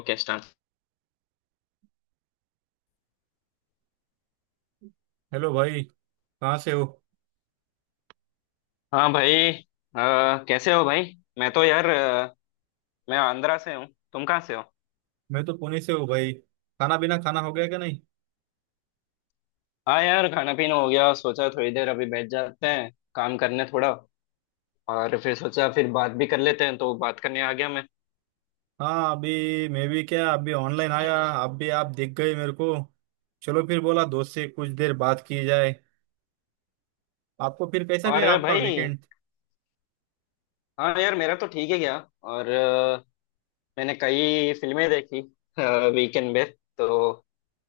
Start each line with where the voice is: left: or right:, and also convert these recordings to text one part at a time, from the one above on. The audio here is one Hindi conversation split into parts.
left: Okay start.
right: हेलो भाई। कहाँ से हो?
left: हाँ भाई, कैसे हो भाई। मैं तो यार अ, मैं आंध्रा से हूँ। तुम कहाँ से हो?
right: मैं तो पुणे से हूँ भाई। खाना बिना खाना हो गया क्या नहीं?
left: हाँ यार, खाना पीना हो गया, सोचा थोड़ी देर अभी बैठ जाते हैं काम करने थोड़ा, और फिर सोचा फिर बात भी कर लेते हैं तो बात करने आ गया मैं।
right: हाँ अभी मैं भी क्या, अभी ऑनलाइन आया। अभी आप दिख गए मेरे को। चलो फिर बोला दोस्त से कुछ देर बात की जाए। आपको फिर कैसा
left: और
right: गया आपका
left: भाई,
right: वीकेंड?
left: हाँ यार मेरा तो ठीक है गया। और मैंने कई फिल्में देखी वीकेंड में, तो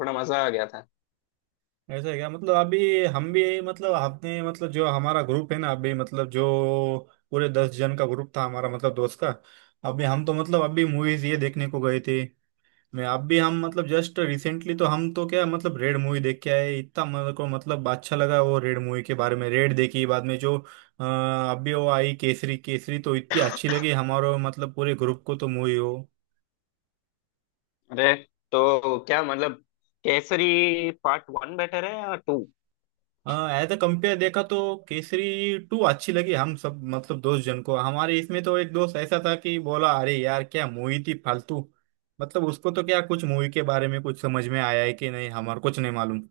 left: थोड़ा मजा आ गया था।
right: ऐसा है क्या? मतलब अभी हम भी मतलब आपने मतलब जो हमारा ग्रुप है ना, अभी मतलब जो पूरे 10 जन का ग्रुप था हमारा, मतलब दोस्त का। अभी हम तो मतलब अभी मूवीज ये देखने को गए थे। मैं आप भी हम मतलब जस्ट रिसेंटली तो हम तो क्या मतलब रेड मूवी देख के आए। इतना मेरे को मतलब अच्छा लगा वो रेड मूवी के बारे में। रेड देखी, बाद में जो अभी वो आई केसरी। केसरी तो इतनी अच्छी लगी हमारे मतलब पूरे ग्रुप को तो मूवी हो।
left: अरे, तो क्या मतलब, केसरी पार्ट वन बेटर है या टू?
right: एज अ कंपेयर देखा तो केसरी टू अच्छी लगी हम सब मतलब दोस्त जन को हमारे। इसमें तो एक दोस्त ऐसा था कि बोला अरे यार क्या मूवी थी फालतू। मतलब उसको तो क्या कुछ मूवी के बारे में कुछ समझ में आया है कि नहीं, हमारे कुछ नहीं मालूम।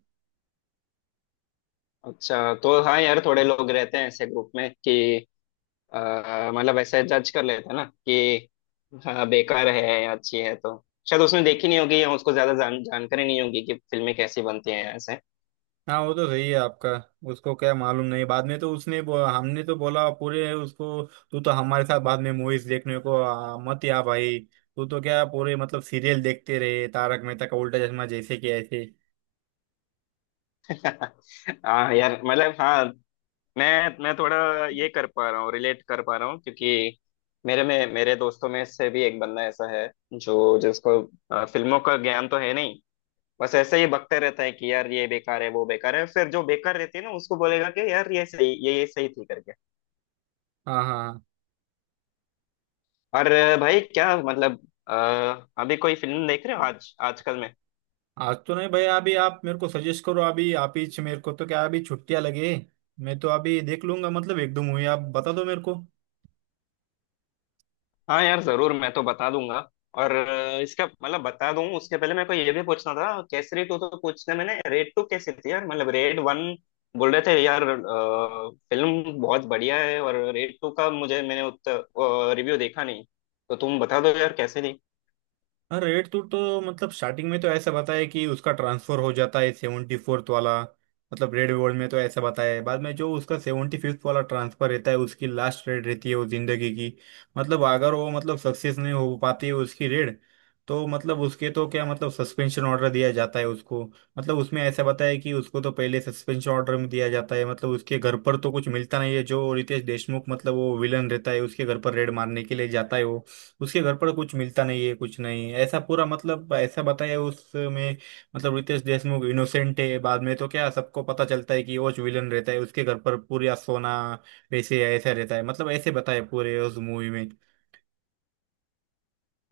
left: अच्छा, तो हाँ यार, थोड़े लोग रहते हैं ऐसे ग्रुप में कि अ, मतलब ऐसे जज कर लेते हैं ना कि हाँ बेकार है या अच्छी है। तो शायद उसने देखी नहीं होगी, या उसको ज्यादा जानकारी नहीं होगी कि फिल्में कैसी बनती हैं ऐसे।
right: हाँ वो तो सही है आपका। उसको क्या मालूम नहीं। बाद में तो उसने हमने तो बोला पूरे उसको, तू तो हमारे साथ बाद में मूवीज देखने को मत या भाई। तू तो क्या पूरे मतलब सीरियल देखते रहे तारक मेहता का उल्टा चश्मा जैसे कि ऐसे।
left: हाँ यार मतलब, हाँ मैं थोड़ा ये कर पा रहा हूँ रिलेट कर पा रहा हूँ, क्योंकि मेरे दोस्तों में से भी एक बंदा ऐसा है जो जिसको फिल्मों का ज्ञान तो है नहीं, बस ऐसे ही बकते रहता है कि यार ये बेकार है वो बेकार है, फिर जो बेकार रहती है ना उसको बोलेगा कि यार ये सही ये सही थी करके।
right: हाँ हाँ हाँ।
left: और भाई क्या मतलब, अ, अभी कोई फिल्म देख रहे हो आज आजकल में?
right: आज तो नहीं भैया। अभी आप मेरे को सजेस्ट करो, अभी आप ही मेरे को तो क्या, अभी छुट्टियां लगे मैं तो अभी देख लूंगा। मतलब एक दो मूवी आप बता दो मेरे को।
left: हाँ यार जरूर, मैं तो बता दूंगा। और इसका मतलब बता दूं, उसके पहले मेरे को ये भी पूछना था, केसरी टू तो पूछना, मैंने रेड टू कैसी थी यार, मतलब रेड वन बोल रहे थे यार, फिल्म बहुत बढ़िया है, और रेड टू का मुझे मैंने उतना रिव्यू देखा नहीं, तो तुम बता दो यार कैसे थी।
right: हाँ रेड टू तो मतलब स्टार्टिंग में तो ऐसा बताया कि उसका ट्रांसफर हो जाता है 74th वाला। मतलब रेड वर्ल्ड में तो ऐसा बताया है, बाद में जो उसका 75th वाला ट्रांसफर रहता है उसकी लास्ट रेड रहती है वो जिंदगी की। मतलब अगर वो मतलब सक्सेस नहीं हो पाती है उसकी रेड, तो मतलब उसके तो क्या मतलब सस्पेंशन ऑर्डर दिया जाता है उसको। मतलब उसमें ऐसा बताया है कि उसको तो पहले सस्पेंशन ऑर्डर में दिया जाता है। मतलब उसके घर पर तो कुछ मिलता नहीं है। जो रितेश देशमुख मतलब वो विलन रहता है उसके घर पर रेड मारने के लिए जाता है वो, उसके घर पर कुछ मिलता नहीं है, कुछ नहीं ऐसा पूरा मतलब ऐसा बताया उसमें। मतलब रितेश देशमुख इनोसेंट है। बाद में तो क्या सबको पता चलता है कि वो विलन रहता है उसके घर पर। पूरा सोना, पैसे ऐसा रहता है मतलब ऐसे बताया पूरे उस मूवी में।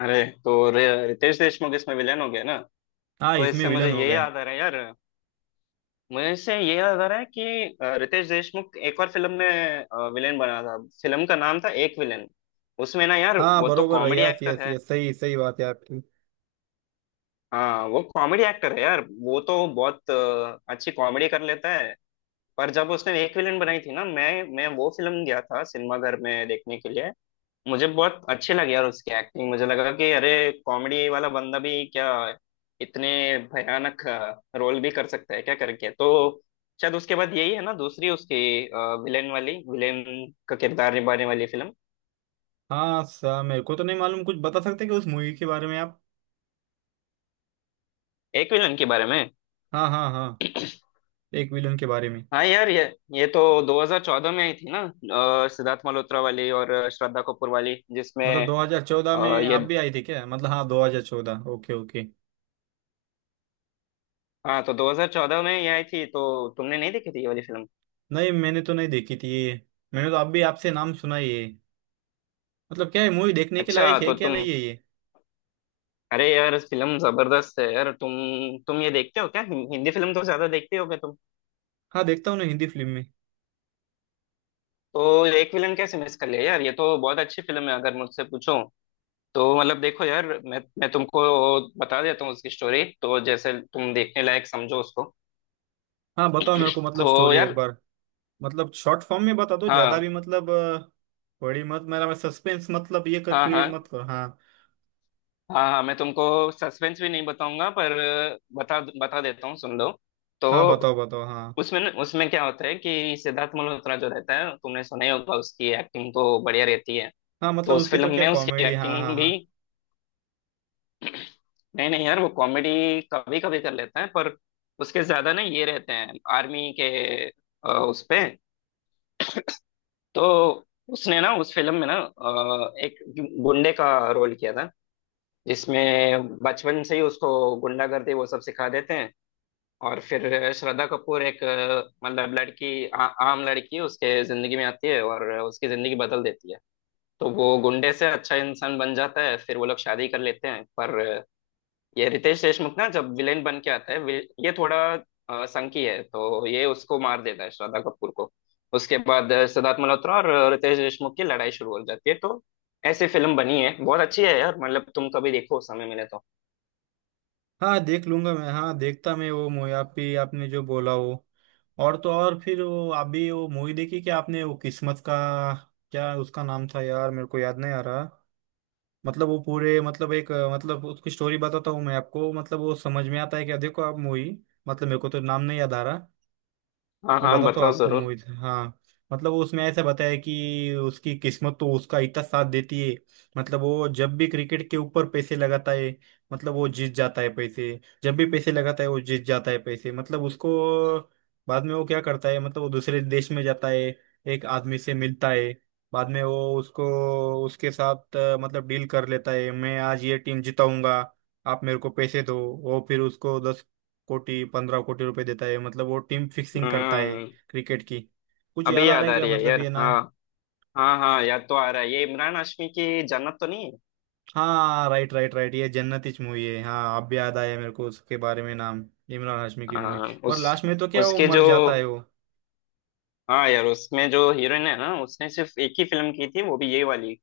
left: अरे, तो रितेश देशमुख इसमें विलेन हो गया ना।
right: हाँ
left: तो
right: इसमें
left: इससे मुझे
right: विलन हो
left: ये
right: गए।
left: याद आ रहा है यार, मुझे इससे ये याद आ रहा है कि अ, रितेश देशमुख एक और फिल्म में विलेन बना था। फिल्म का नाम था एक विलेन। उसमें ना यार,
right: हाँ
left: वो तो
right: बरोबर,
left: कॉमेडी
right: यस,
left: एक्टर
right: यस,
left: है।
right: यस, सही सही बात है आपकी।
left: हाँ वो कॉमेडी एक्टर है यार, वो तो बहुत अच्छी कॉमेडी कर लेता है। पर जब उसने एक विलेन बनाई थी ना, मैं वो फिल्म गया था सिनेमा घर में देखने के लिए। मुझे बहुत अच्छी लगी यार उसकी एक्टिंग। मुझे लगा कि अरे, कॉमेडी वाला बंदा भी क्या इतने भयानक रोल भी कर सकता है क्या करके। तो शायद उसके बाद यही है ना दूसरी उसकी विलेन का किरदार निभाने वाली फिल्म।
right: हाँ सा मेरे को तो नहीं मालूम, कुछ बता सकते हैं कि उस मूवी के बारे में आप?
left: एक विलन के बारे में,
right: हाँ हाँ हाँ, एक विलन के बारे में।
left: हाँ यार ये तो 2014 में आई थी ना। सिद्धार्थ मल्होत्रा वाली और श्रद्धा कपूर वाली जिसमें।
right: मतलब 2014
left: अ,
right: में
left: ये
right: आप भी आई थी क्या? मतलब हाँ 2014 ओके ओके।
left: हाँ तो 2014 में ये आई थी, तो तुमने नहीं देखी थी ये वाली फिल्म?
right: नहीं मैंने तो नहीं देखी थी ये। मैंने तो अब भी आपसे नाम सुना ही है। मतलब क्या है मूवी देखने के
left: अच्छा,
right: लायक है
left: तो
right: क्या
left: तुम,
right: नहीं है ये?
left: अरे यार फिल्म जबरदस्त है यार। तुम ये देखते हो क्या, हिंदी फिल्म तो ज्यादा देखते होगे तुम।
right: हाँ देखता हूँ ना हिंदी फिल्म में।
left: तो एक विलन कैसे मिस कर लिया यार? ये तो बहुत अच्छी फिल्म है अगर मुझसे पूछो तो। मतलब देखो यार, मैं तुमको बता देता हूँ उसकी स्टोरी, तो जैसे तुम देखने लायक समझो उसको।
right: हाँ बताओ मेरे को मतलब
left: तो
right: स्टोरी एक
left: यार,
right: बार। मतलब शॉर्ट फॉर्म में बता दो, ज्यादा भी
left: हाँ
right: मतलब बड़ी मत मेरा मैं सस्पेंस मतलब ये कर
left: हाँ
right: क्रिएट
left: हाँ,
right: मत करो हाँ।
left: हाँ हाँ, मैं तुमको सस्पेंस भी नहीं बताऊंगा, पर बता बता देता हूँ, सुन लो। तो
right: हाँ बताओ, बताओ, हाँ।
left: उसमें, उसमें क्या होता है कि सिद्धार्थ मल्होत्रा जो रहता है, तुमने सुना ही होगा उसकी एक्टिंग तो बढ़िया रहती है।
right: हाँ
left: तो
right: मतलब
left: उस
right: उसकी
left: फिल्म
right: तो क्या
left: में उसकी
right: कॉमेडी, हाँ हाँ
left: एक्टिंग
right: हाँ।
left: भी, नहीं नहीं यार वो कॉमेडी कभी कभी कर लेता है, पर उसके ज्यादा ना ये रहते हैं आर्मी के उस पे। तो उसने ना उस फिल्म में ना, एक गुंडे का रोल किया था, जिसमें बचपन से ही उसको गुंडागर्दी वो सब सिखा देते हैं। और फिर श्रद्धा कपूर, एक मतलब लड़की, आम लड़की उसके जिंदगी में आती है और उसकी जिंदगी बदल देती है। तो वो गुंडे से अच्छा इंसान बन जाता है, फिर वो लोग शादी कर लेते हैं। पर ये रितेश देशमुख ना जब विलेन बन के आता है, ये थोड़ा संकी है, तो ये उसको मार देता है, श्रद्धा कपूर को। उसके बाद सिद्धार्थ मल्होत्रा और रितेश देशमुख की लड़ाई शुरू हो जाती है। तो ऐसी फिल्म बनी है, बहुत अच्छी है यार, मतलब तुम कभी देखो समय मिले तो।
right: हाँ देख लूंगा मैं, हाँ देखता मैं वो मूवी आप भी आपने जो बोला वो। और तो और फिर वो आप भी वो मूवी देखी क्या आपने? वो किस्मत का क्या उसका नाम था यार? मेरे को याद नहीं आ रहा। मतलब वो पूरे मतलब एक मतलब उसकी स्टोरी बताता हूँ मैं आपको, मतलब वो समझ में आता है कि देखो आप मूवी। मतलब मेरे को तो नाम नहीं याद आ रहा।
left: हाँ
right: मैं
left: हाँ,
right: बता तो
left: बताओ
right: आपको
left: जरूर।
right: मूवी हाँ। मतलब वो उसमें ऐसा बताया कि उसकी किस्मत तो उसका इतना साथ देती है। मतलब वो जब भी क्रिकेट के ऊपर पैसे लगाता है मतलब वो जीत जाता है पैसे। जब भी पैसे लगाता है वो जीत जाता है पैसे मतलब उसको। बाद में वो क्या करता है, मतलब वो दूसरे देश में जाता है, एक आदमी से मिलता है। बाद में वो उसको उसके साथ मतलब डील कर लेता है, मैं आज ये टीम जिताऊंगा, आप मेरे को पैसे दो। वो फिर उसको 10 कोटी 15 कोटी रुपए देता है मतलब वो टीम फिक्सिंग करता है
left: हम्म।
right: क्रिकेट की। कुछ याद
left: अभी
right: आ रहा
left: याद
right: है
left: आ
right: क्या
left: रही है
right: मतलब
left: यार,
right: ये नाम?
left: हाँ हाँ हाँ, याद तो आ रहा है, ये इमरान हाशमी की जन्नत तो नहीं है?
right: हाँ राइट राइट राइट, ये जन्नत इच मूवी है हाँ। अब याद आया मेरे को उसके बारे में नाम। इमरान हाशमी की मूवी।
left: हाँ,
right: और
left: उस
right: लास्ट में तो क्या वो
left: उसके
right: मर
left: जो
right: जाता है वो।
left: हाँ यार उसमें जो हीरोइन है ना, उसने सिर्फ एक ही फिल्म की थी, वो भी ये वाली।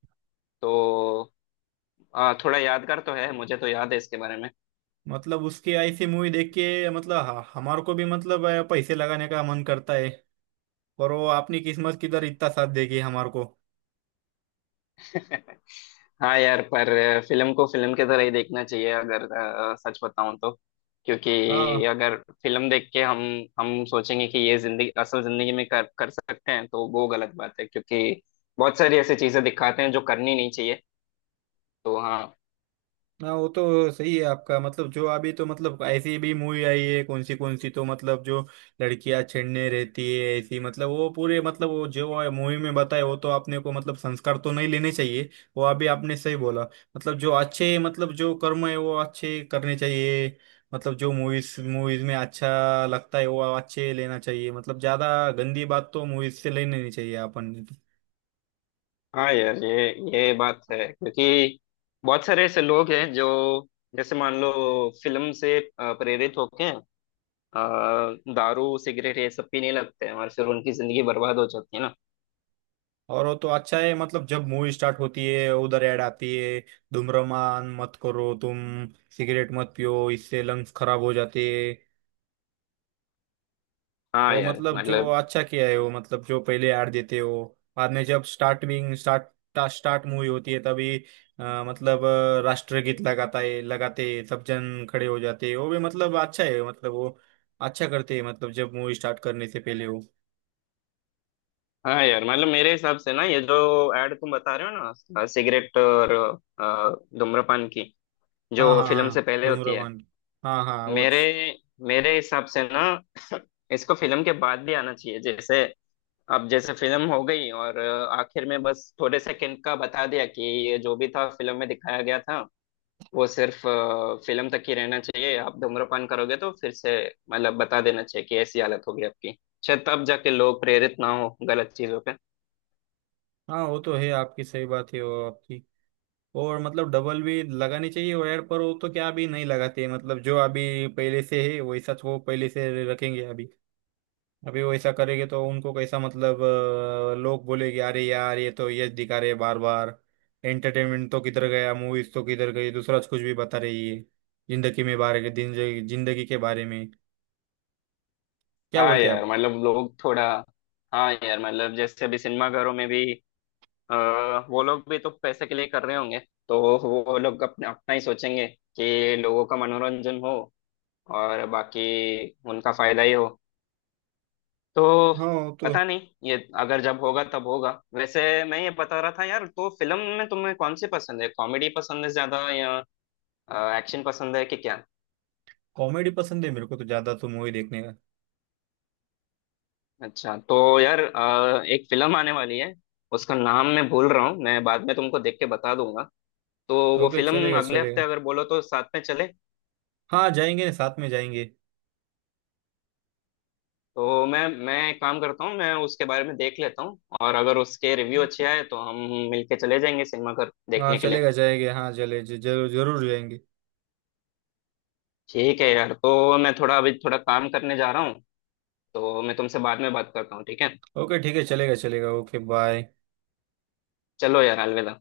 left: तो थोड़ा यादगार तो है, मुझे तो याद है इसके बारे में।
right: मतलब उसकी ऐसी मूवी देख के मतलब हमारे को भी मतलब पैसे लगाने का मन करता है। और वो अपनी किस्मत किधर इतना साथ देगी हमारे को।
left: हाँ यार, पर फिल्म को फिल्म की तरह ही देखना चाहिए, अगर सच बताऊं तो। क्योंकि
right: हाँ
left: अगर फिल्म देख के हम सोचेंगे कि ये जिंदगी असल जिंदगी में कर कर सकते हैं तो वो गलत बात है, क्योंकि बहुत सारी ऐसी चीजें दिखाते हैं जो करनी नहीं चाहिए। तो हाँ।
right: हाँ वो तो सही है आपका। मतलब जो अभी तो मतलब ऐसी भी मूवी आई है कौन सी कौन सी, तो मतलब जो लड़कियां छेड़ने रहती है ऐसी, मतलब वो पूरे मतलब वो जो मूवी में बताए वो तो आपने को मतलब संस्कार तो नहीं लेने चाहिए। वो अभी आपने सही बोला। मतलब जो अच्छे मतलब जो कर्म है वो अच्छे करने चाहिए। मतलब जो मूवीज मूवीज में अच्छा लगता है वो अच्छे लेना चाहिए। मतलब ज्यादा गंदी बात तो मूवीज से लेनी नहीं चाहिए अपन।
left: हाँ यार ये बात है, क्योंकि बहुत सारे ऐसे लोग हैं जो, जैसे मान लो, फिल्म से प्रेरित होके दारू सिगरेट ये सब पीने लगते हैं और फिर उनकी जिंदगी बर्बाद हो जाती है ना।
right: और वो तो अच्छा है मतलब जब मूवी स्टार्ट होती है उधर ऐड आती है। धूम्रपान मत करो तुम, सिगरेट मत पियो, इससे लंग्स खराब हो जाते हैं।
left: हाँ
right: वो
left: यार
right: मतलब जो
left: मतलब।
right: अच्छा किया है, वो मतलब जो पहले ऐड देते हो बाद में जब स्टार्ट मूवी होती है तभी मतलब राष्ट्रगीत लगाता है लगाते हैं, सब जन खड़े हो जाते हैं। वो भी मतलब अच्छा है, मतलब वो अच्छा करते हैं, मतलब जब मूवी स्टार्ट करने से पहले वो।
left: हाँ यार मतलब मेरे हिसाब से ना, ये जो ऐड तुम बता रहे हो ना, सिगरेट और धूम्रपान की,
right: हाँ
left: जो
right: हाँ
left: फिल्म
right: हाँ,
left: से पहले होती है,
right: धूम्रपान। हाँ हाँ वो।
left: मेरे मेरे हिसाब से ना इसको फिल्म के बाद भी आना चाहिए। जैसे अब जैसे फिल्म हो गई और आखिर में बस थोड़े सेकंड का बता दिया कि ये जो भी था फिल्म में दिखाया गया था, वो सिर्फ फिल्म तक ही रहना चाहिए, आप धूम्रपान करोगे तो फिर से, मतलब बता देना चाहिए कि ऐसी हालत होगी आपकी, शायद तब जाके लोग प्रेरित ना हो गलत चीजों पे।
right: हाँ वो तो है आपकी सही बात है वो आपकी। और मतलब डबल भी लगानी चाहिए वायर पर। वो तो क्या अभी नहीं लगाते, मतलब जो अभी पहले से है वैसा तो वो पहले से रखेंगे अभी। अभी वैसा करेंगे तो उनको कैसा मतलब लोग बोलेंगे, अरे यार ये तो ये दिखा रहे बार बार। एंटरटेनमेंट तो किधर गया, मूवीज तो किधर गई, दूसरा कुछ भी बता रही है जिंदगी में बारे के जिंदगी जिंदगी के बारे में। क्या
left: हाँ
right: बोलते हैं
left: यार
right: आप?
left: मतलब लोग थोड़ा, हाँ यार मतलब जैसे अभी सिनेमाघरों में भी अ, वो लोग भी तो पैसे के लिए कर रहे होंगे। तो वो लोग अपने अपना ही सोचेंगे कि लोगों का मनोरंजन हो और बाकी उनका फायदा ही हो। तो
right: हाँ वो तो
left: पता नहीं, ये अगर जब होगा तब होगा। वैसे मैं ये बता रहा था यार, तो फिल्म में तुम्हें कौन सी पसंद है, कॉमेडी पसंद है ज्यादा या एक्शन पसंद है कि क्या?
right: कॉमेडी पसंद है मेरे को तो ज्यादा तो मूवी देखने का।
left: अच्छा, तो यार एक फिल्म आने वाली है, उसका नाम मैं भूल रहा हूँ, मैं बाद में तुमको देख के बता दूंगा। तो वो
right: ओके
left: फिल्म
right: चलेगा
left: अगले हफ्ते
right: चलेगा।
left: अगर बोलो तो साथ में चले।
right: हाँ जाएंगे साथ में जाएंगे।
left: तो मैं एक काम करता हूँ, मैं उसके बारे में देख लेता हूँ और अगर उसके रिव्यू अच्छे आए तो हम मिलके चले जाएंगे सिनेमा घर
right: हाँ
left: देखने के लिए।
right: चलेगा, जाएंगे, हाँ चले जरूर जरूर जाएंगे।
left: ठीक है यार, तो मैं थोड़ा काम करने जा रहा हूँ, तो मैं तुमसे बाद में बात करता हूँ, ठीक है।
right: ओके ठीक है चलेगा चलेगा ओके बाय।
left: चलो यार, अलविदा।